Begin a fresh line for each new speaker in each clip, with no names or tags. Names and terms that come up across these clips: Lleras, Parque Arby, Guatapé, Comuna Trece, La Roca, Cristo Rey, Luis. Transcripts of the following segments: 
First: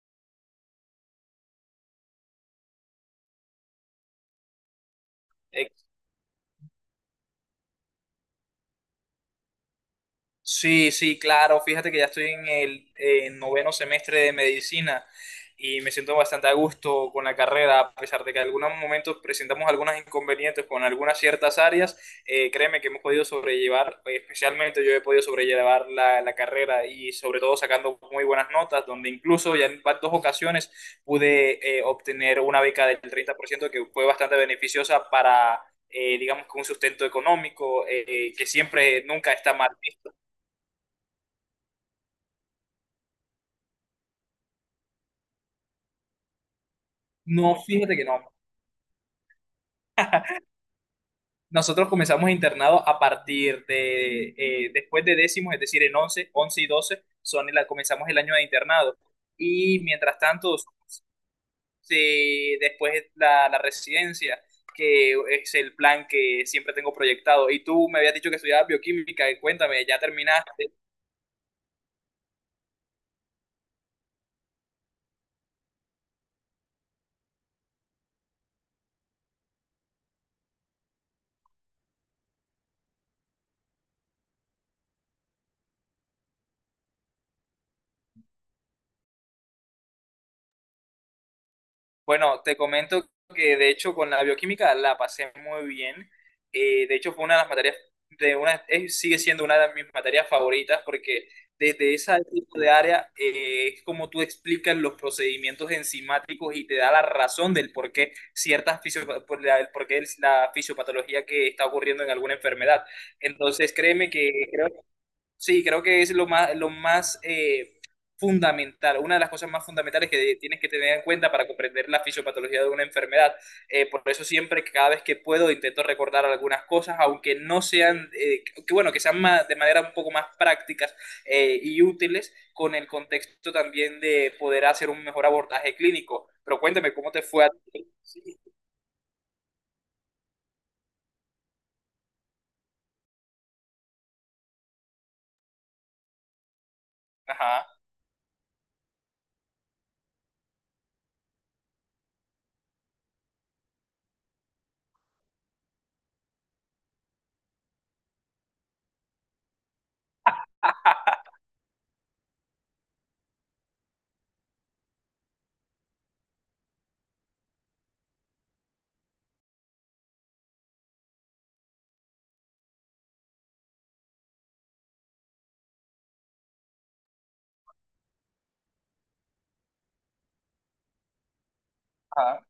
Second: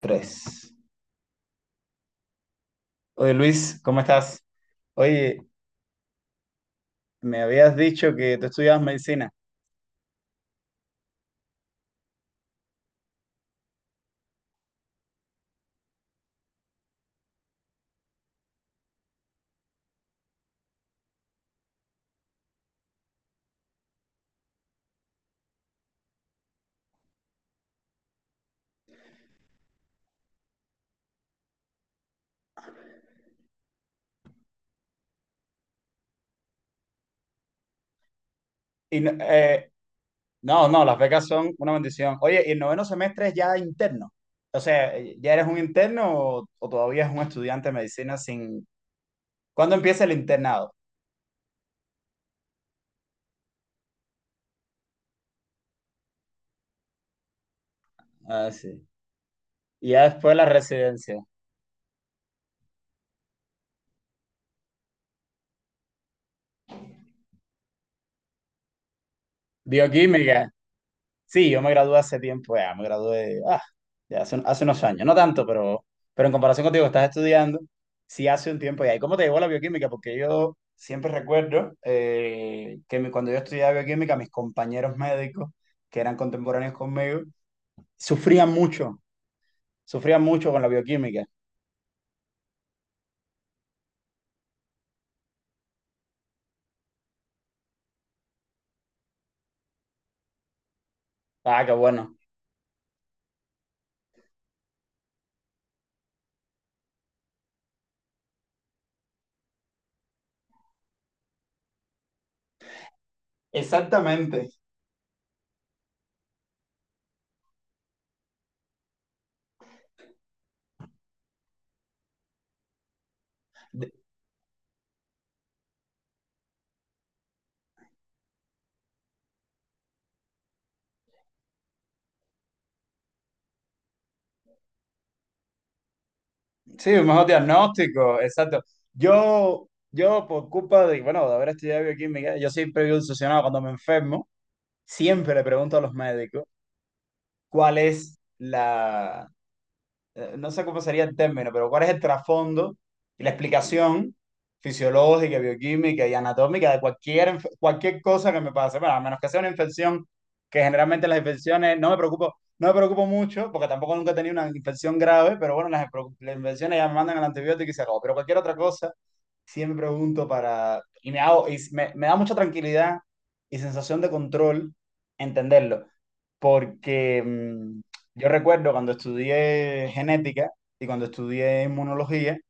Tres. Oye, Luis, ¿cómo estás? Oye,
Eh,
me habías dicho que tú estudiabas medicina.
Sí, sí, claro. Fíjate que ya estoy en el noveno semestre de medicina y me siento bastante a gusto con la carrera, a pesar de que en algunos momentos presentamos algunos inconvenientes con algunas ciertas áreas. Créeme que hemos podido sobrellevar, especialmente yo he podido sobrellevar la carrera, y sobre todo sacando muy buenas notas, donde incluso ya en dos ocasiones pude obtener una beca del 30% que fue bastante beneficiosa para digamos que un sustento económico, que
Y,
siempre
no,
nunca está mal.
no, no, las becas son una bendición. Oye, ¿y el noveno semestre es ya interno? O sea, ¿ya eres un interno o todavía es un
No,
estudiante de
fíjate que no.
medicina sin... ¿Cuándo empieza el internado?
Nosotros comenzamos internado a partir de, después de décimos, es decir, en once y 12 comenzamos el año de
Ah, sí.
internado. Y
Y ya
mientras
después la
tanto,
residencia.
después la residencia, que es el plan que siempre tengo proyectado. Y tú me habías dicho que estudiabas bioquímica, y cuéntame, ¿ya
Bioquímica.
terminaste?
Sí, yo me gradué hace tiempo, ya, me gradué ya hace, unos años, no tanto, pero en comparación contigo que estás estudiando, sí hace un tiempo ya. ¿Y cómo te llegó la bioquímica? Porque yo siempre recuerdo cuando yo estudiaba bioquímica, mis compañeros médicos, que eran contemporáneos conmigo, sufrían mucho, sufrían mucho con la bioquímica.
Bueno, te comento que de hecho con la bioquímica la pasé muy bien. De hecho fue una de las materias, sigue siendo una de mis materias favoritas, porque
Ah, qué
desde ese
bueno.
tipo de área, es como tú explicas los procedimientos enzimáticos y te da la razón del por qué ciertas fisio- por la, el por qué es la fisiopatología que está ocurriendo en alguna enfermedad. Entonces créeme que
Exactamente.
creo. Sí, creo que es lo más, lo más, fundamental, una de las cosas más fundamentales que tienes que tener en cuenta para comprender la fisiopatología de una enfermedad.
De-
Por eso siempre, cada vez que puedo, intento recordar algunas cosas, aunque no sean, que bueno, que sean de manera un poco más prácticas, y útiles, con el contexto también de poder hacer un mejor abordaje clínico. Pero
Sí,
cuéntame,
un
¿cómo te
mejor
fue a ti?
diagnóstico,
Sí.
exacto. Yo por culpa de, bueno, de haber estudiado bioquímica, yo siempre vivo obsesionado cuando me enfermo siempre le pregunto a los médicos
Ajá,
cuál es no sé cómo sería el término, pero cuál es el trasfondo y la explicación fisiológica, bioquímica y anatómica de cualquier, cualquier cosa que me pase. Bueno, a menos que sea una infección, que generalmente las infecciones no me preocupo, no me preocupo mucho, porque tampoco nunca he tenido una infección grave, pero bueno, las infecciones ya me mandan el antibiótico y se acabó. Pero cualquier otra cosa siempre pregunto para, y me hago, me da mucha tranquilidad y sensación de control entenderlo, porque yo recuerdo cuando estudié genética y cuando estudié inmunología,
ajá.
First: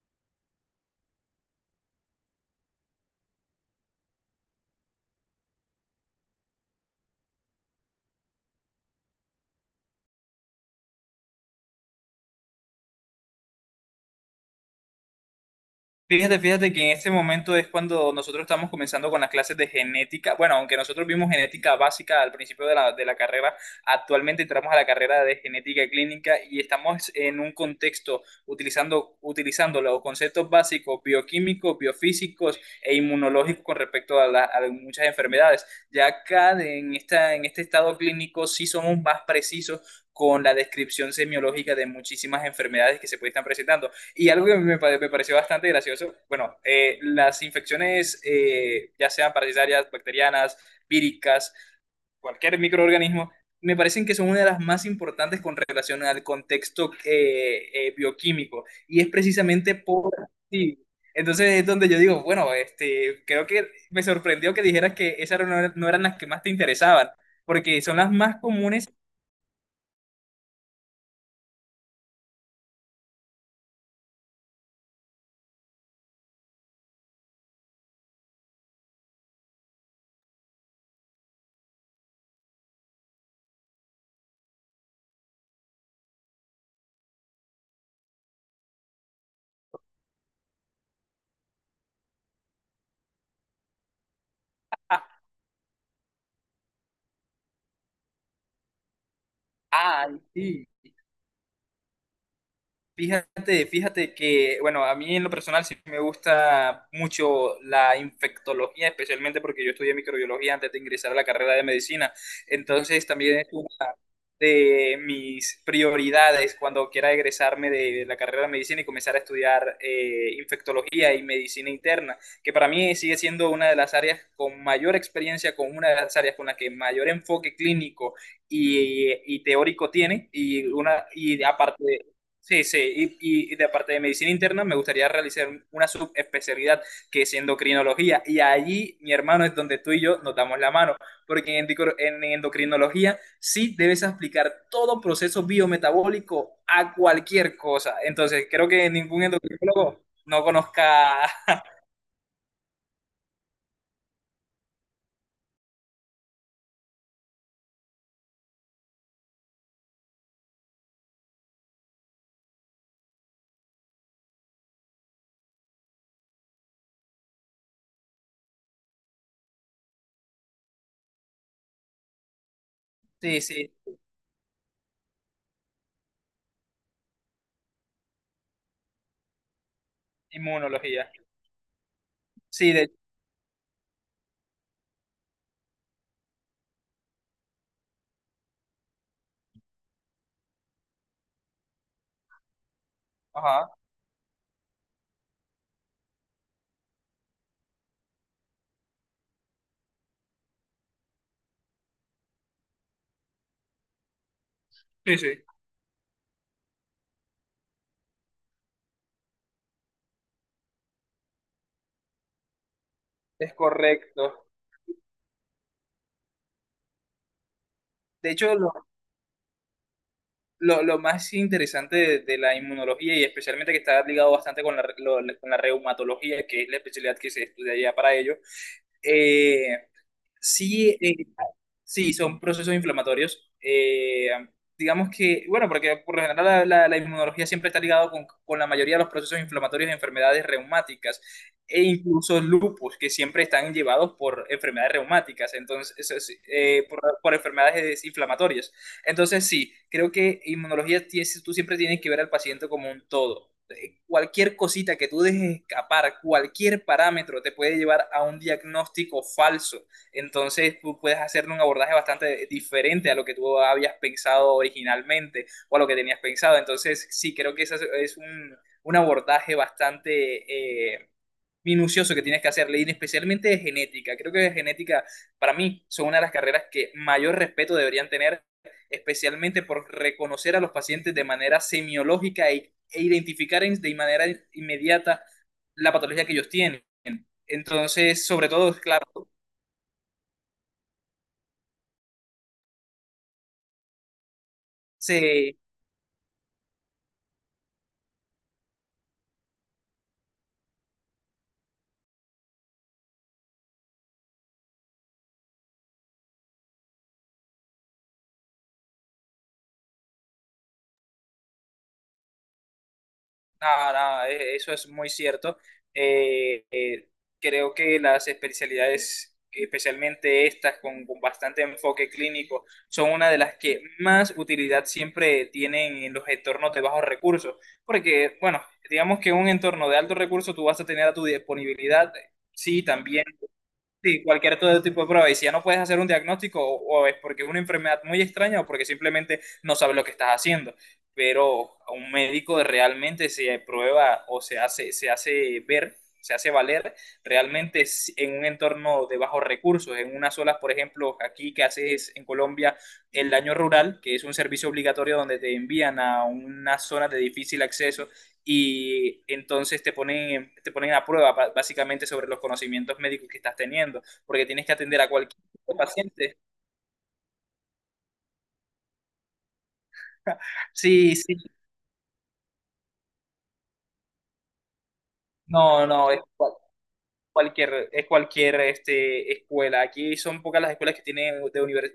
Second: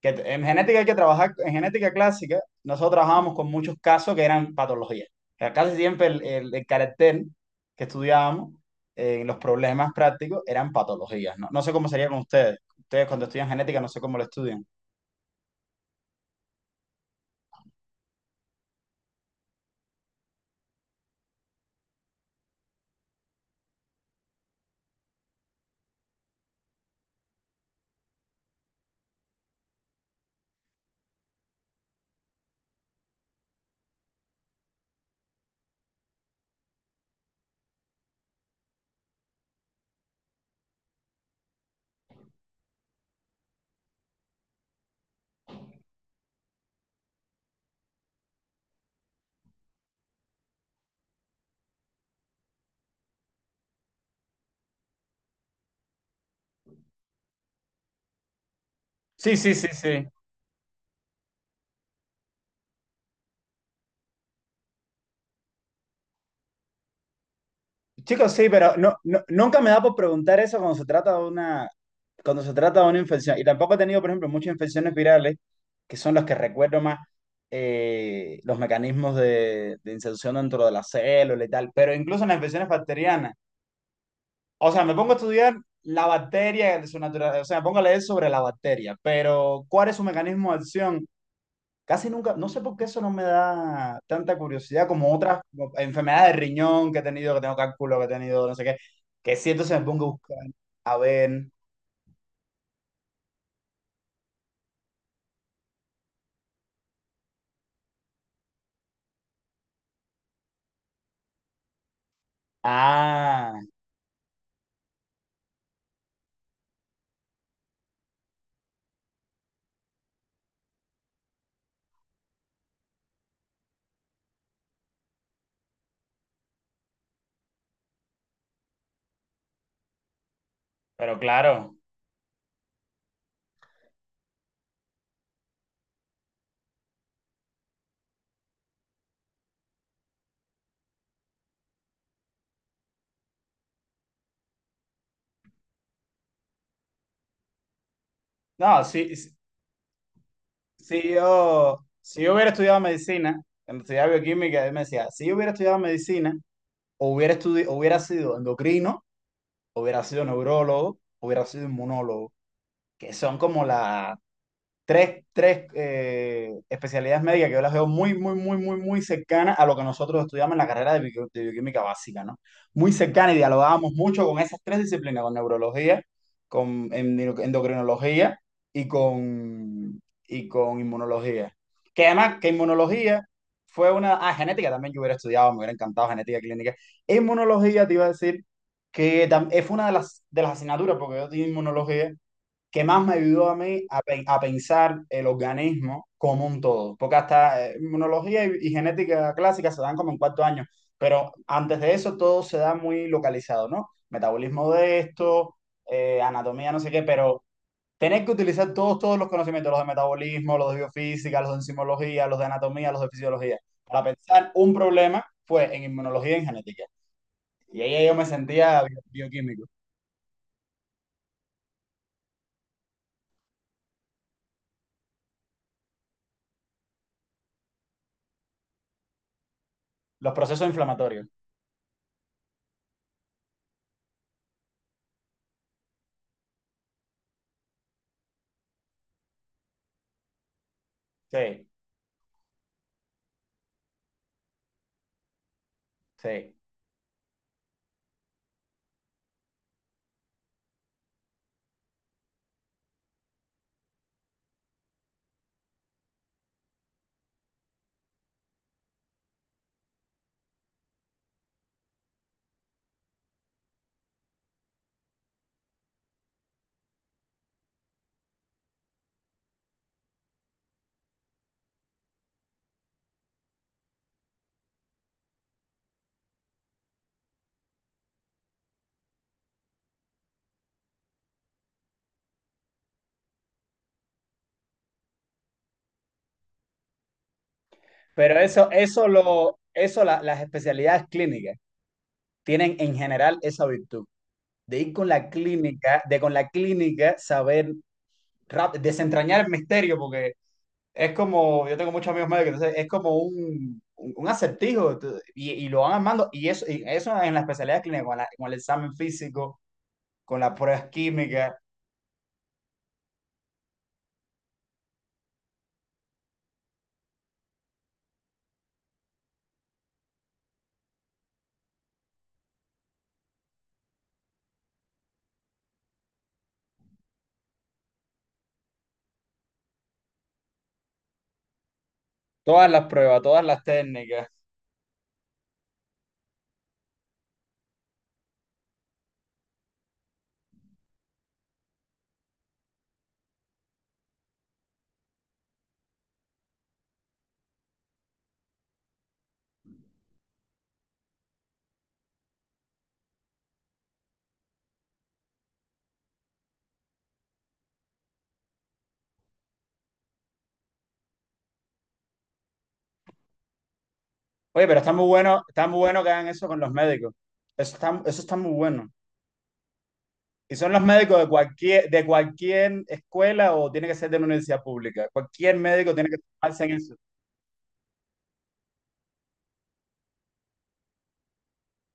en genética hay que trabajar, en genética clásica, nosotros trabajábamos con muchos casos que eran patologías. O sea, casi siempre el carácter que estudiábamos en los problemas prácticos eran patologías, ¿no? No sé cómo sería con ustedes. Ustedes cuando estudian genética, no sé cómo lo estudian.
Fíjate, fíjate que en este momento es cuando nosotros estamos comenzando con las clases de genética. Bueno, aunque nosotros vimos genética básica al principio de la carrera, actualmente entramos a la carrera de genética clínica y estamos en un contexto utilizando los conceptos básicos bioquímicos, biofísicos e inmunológicos con respecto a muchas enfermedades. Ya acá en este estado clínico sí somos más precisos con la descripción semiológica de muchísimas enfermedades que se pueden estar presentando. Y algo que me pareció bastante gracioso. Bueno, las infecciones, ya sean parasitarias, bacterianas, víricas, cualquier microorganismo, me parecen que son una de las más importantes con relación al contexto, bioquímico. Y es
Sí, sí, sí,
precisamente
sí.
por sí. Entonces es donde yo digo, bueno, este, creo que me sorprendió que dijeras que esas no, no eran las que más te interesaban, porque son las
Chicos,
más
sí, pero
comunes.
no, nunca me da por preguntar eso cuando se trata de una, cuando se trata de una infección. Y tampoco he tenido, por ejemplo, muchas infecciones virales, que son las que recuerdo más los mecanismos de inserción dentro de la célula y tal. Pero incluso en las infecciones bacterianas. O sea, me pongo a estudiar la bacteria, su naturaleza, o sea, me pongo a leer sobre la bacteria, pero ¿cuál es su mecanismo de acción? Casi nunca, no sé por qué eso no me da tanta curiosidad
Ah,
como otras como enfermedades de riñón que he tenido, que tengo cálculo, que he tenido, no sé qué, que siento se me pongo a
ay,
buscar.
sí.
A ver.
Fíjate, fíjate que, bueno, a mí en lo personal sí me gusta mucho la infectología, especialmente porque yo estudié microbiología antes de ingresar a la carrera de medicina. Entonces también es
Ah,
una de mis prioridades cuando quiera egresarme de la carrera de medicina y comenzar a estudiar infectología y medicina interna, que para mí sigue siendo una de las áreas con mayor experiencia, con una de las áreas con la que mayor enfoque clínico y teórico tiene,
pero
y
claro.
aparte. Sí, sí, y de parte de medicina interna me gustaría realizar una subespecialidad que es endocrinología, y allí mi hermano es donde tú y yo nos damos la mano, porque en endocrinología sí debes aplicar todo proceso biometabólico a cualquier cosa, entonces creo
No,
que ningún endocrinólogo no
si
conozca.
yo, si yo hubiera estudiado medicina, cuando estudiaba bioquímica, él me decía, si yo hubiera estudiado medicina, o hubiera, estudi hubiera sido endocrino, hubiera sido neurólogo, hubiera sido inmunólogo, que son como las tres especialidades médicas que yo las veo muy, muy, muy, muy, muy cercanas a lo que nosotros estudiamos en la carrera de, de bioquímica básica, ¿no? Muy cercana y
Sí, sí,
dialogábamos mucho con esas tres disciplinas, con neurología, con endocrinología y con, y con
inmunología,
inmunología. Que además, que
sí, de,
inmunología fue una... Ah, genética también yo hubiera estudiado, me hubiera encantado genética clínica. Inmunología te iba a decir que fue una de de las asignaturas, porque yo di inmunología que más me ayudó a
ajá,
mí a, a pensar el organismo como un todo. Porque hasta inmunología y genética clásica se dan como en cuarto año, pero antes de eso todo se da muy localizado, ¿no? Metabolismo de
sí, sí,
esto, anatomía, no sé qué, pero tener que utilizar todos los conocimientos, los de metabolismo, los de biofísica, los de enzimología, los de anatomía, los de
es
fisiología, para
correcto.
pensar un problema fue en inmunología y en genética. Y ahí yo me
De hecho, los
sentía bioquímico.
lo, lo más interesante de la inmunología, y especialmente que está ligado bastante con la, re- lo- la- con la reumatología, que es la especialidad que se estudia ya para ello, eh,
Los procesos
sí,
inflamatorios.
sí, son procesos inflamatorios. Digamos que, bueno, porque por lo general la inmunología siempre está ligada con la mayoría de los procesos inflamatorios de enfermedades reumáticas,
Sí,
e incluso lupus, que siempre están llevados por enfermedades reumáticas. Entonces, eso es,
sí.
por enfermedades inflamatorias. Entonces, sí, creo que inmunología, tú siempre tienes que ver al paciente como un todo. Cualquier cosita que tú dejes escapar, cualquier parámetro te puede llevar a un diagnóstico falso, entonces tú puedes hacer un abordaje bastante diferente a lo que tú habías pensado originalmente, o a lo que tenías pensado. Entonces sí, creo que ese es un abordaje bastante, minucioso, que tienes que hacerle, y especialmente de genética. Creo que de genética, para mí, son una de las carreras que mayor respeto deberían tener, especialmente por reconocer a los pacientes de manera semiológica e identificar de manera inmediata la patología que ellos tienen. Entonces,
Pero
sobre
eso,
todo, claro,
las especialidades clínicas tienen en general esa virtud de ir con la
se
clínica, de con la clínica saber desentrañar el misterio, porque es como, yo tengo muchos amigos médicos, entonces es como un acertijo y lo van armando, y eso en las especialidades clínicas, con, con el examen físico, con las pruebas químicas,
Nada, nada, eso es muy cierto. Eh, eh, Creo que las especialidades, especialmente estas con bastante enfoque clínico, son una de las que más utilidad siempre tienen en los entornos de bajos recursos. Porque, bueno, digamos que en un entorno de alto recurso tú vas a tener a tu disponibilidad,
todas
sí,
las pruebas,
también.
todas las
Sí,
técnicas.
cualquier todo tipo de prueba. Y si ya no puedes hacer un diagnóstico, o es porque es una enfermedad muy extraña, o porque simplemente no sabes lo que estás haciendo. Pero a un médico realmente se prueba, o se hace ver, se hace valer realmente, en un entorno de bajos recursos, en unas zonas, por ejemplo, aquí que haces en Colombia el daño rural, que es un servicio obligatorio donde te envían a una zona de difícil acceso, y entonces te ponen a prueba básicamente sobre los conocimientos médicos que estás teniendo, porque tienes
Oye,
que
pero
atender a cualquier
está
tipo de
muy bueno que hagan
paciente.
eso con los médicos. Eso está muy bueno. ¿Y son los
Sí,
médicos
sí,
de cualquier escuela o tiene que ser de una universidad pública? Cualquier
no,
médico tiene
no,
que tomarse en eso.
es cualquier este, escuela. Aquí son pocas las escuelas que tienen de univers-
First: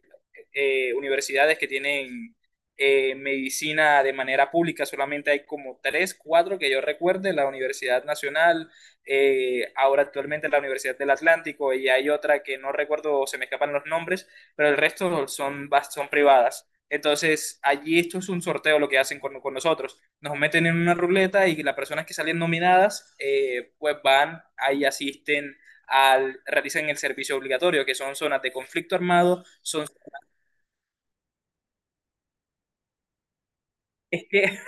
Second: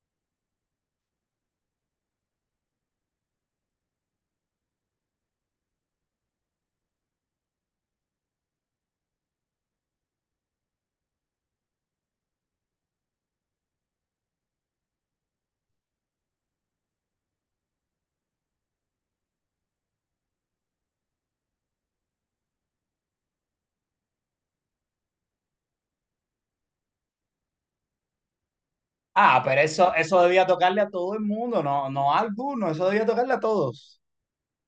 eh, universidades que tienen medicina de manera pública. Solamente hay como tres, cuatro que yo recuerde: la Universidad Nacional, ahora actualmente la Universidad del Atlántico, y hay otra que no recuerdo, se me escapan los nombres, pero el resto son privadas. Entonces, allí esto es un sorteo lo que hacen con nosotros, nos meten en una ruleta y las personas que salen nominadas, pues van, ahí asisten, realizan el servicio obligatorio, que son zonas de conflicto
Ah,
armado,
pero
son.
eso debía tocarle a todo el mundo, no, no a alguno, eso debía tocarle a todos.
Es que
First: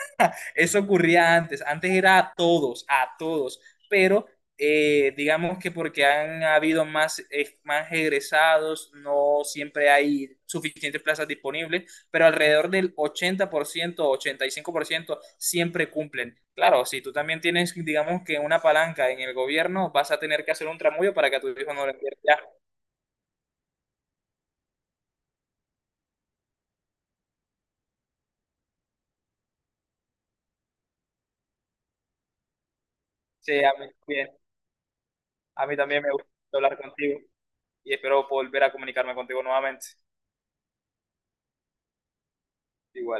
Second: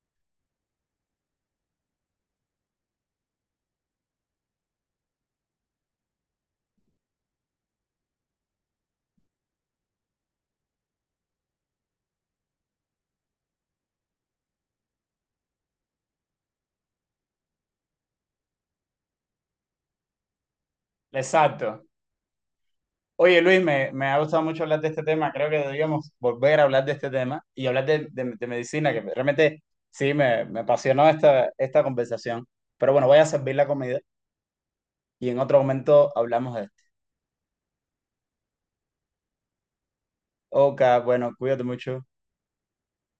eso ocurría antes, antes era a todos, pero, digamos que porque han habido más egresados, no siempre hay suficientes plazas disponibles, pero alrededor del ochenta por ciento, 85% siempre cumplen. Claro, si tú también tienes, digamos que una palanca en el gobierno, vas a tener que hacer un tramullo para que a tu hijo no
Exacto.
lo pierda.
Oye, Luis, me ha gustado mucho hablar de este tema. Creo que deberíamos volver a hablar de este tema y hablar de, de medicina, que realmente sí, me apasionó esta, esta conversación. Pero bueno, voy a
Sí,
servir la comida y en otro
a mí también me
momento
gusta
hablamos de
hablar
esto.
contigo, y espero volver a comunicarme contigo nuevamente.
Ok, bueno, cuídate mucho.
Igual.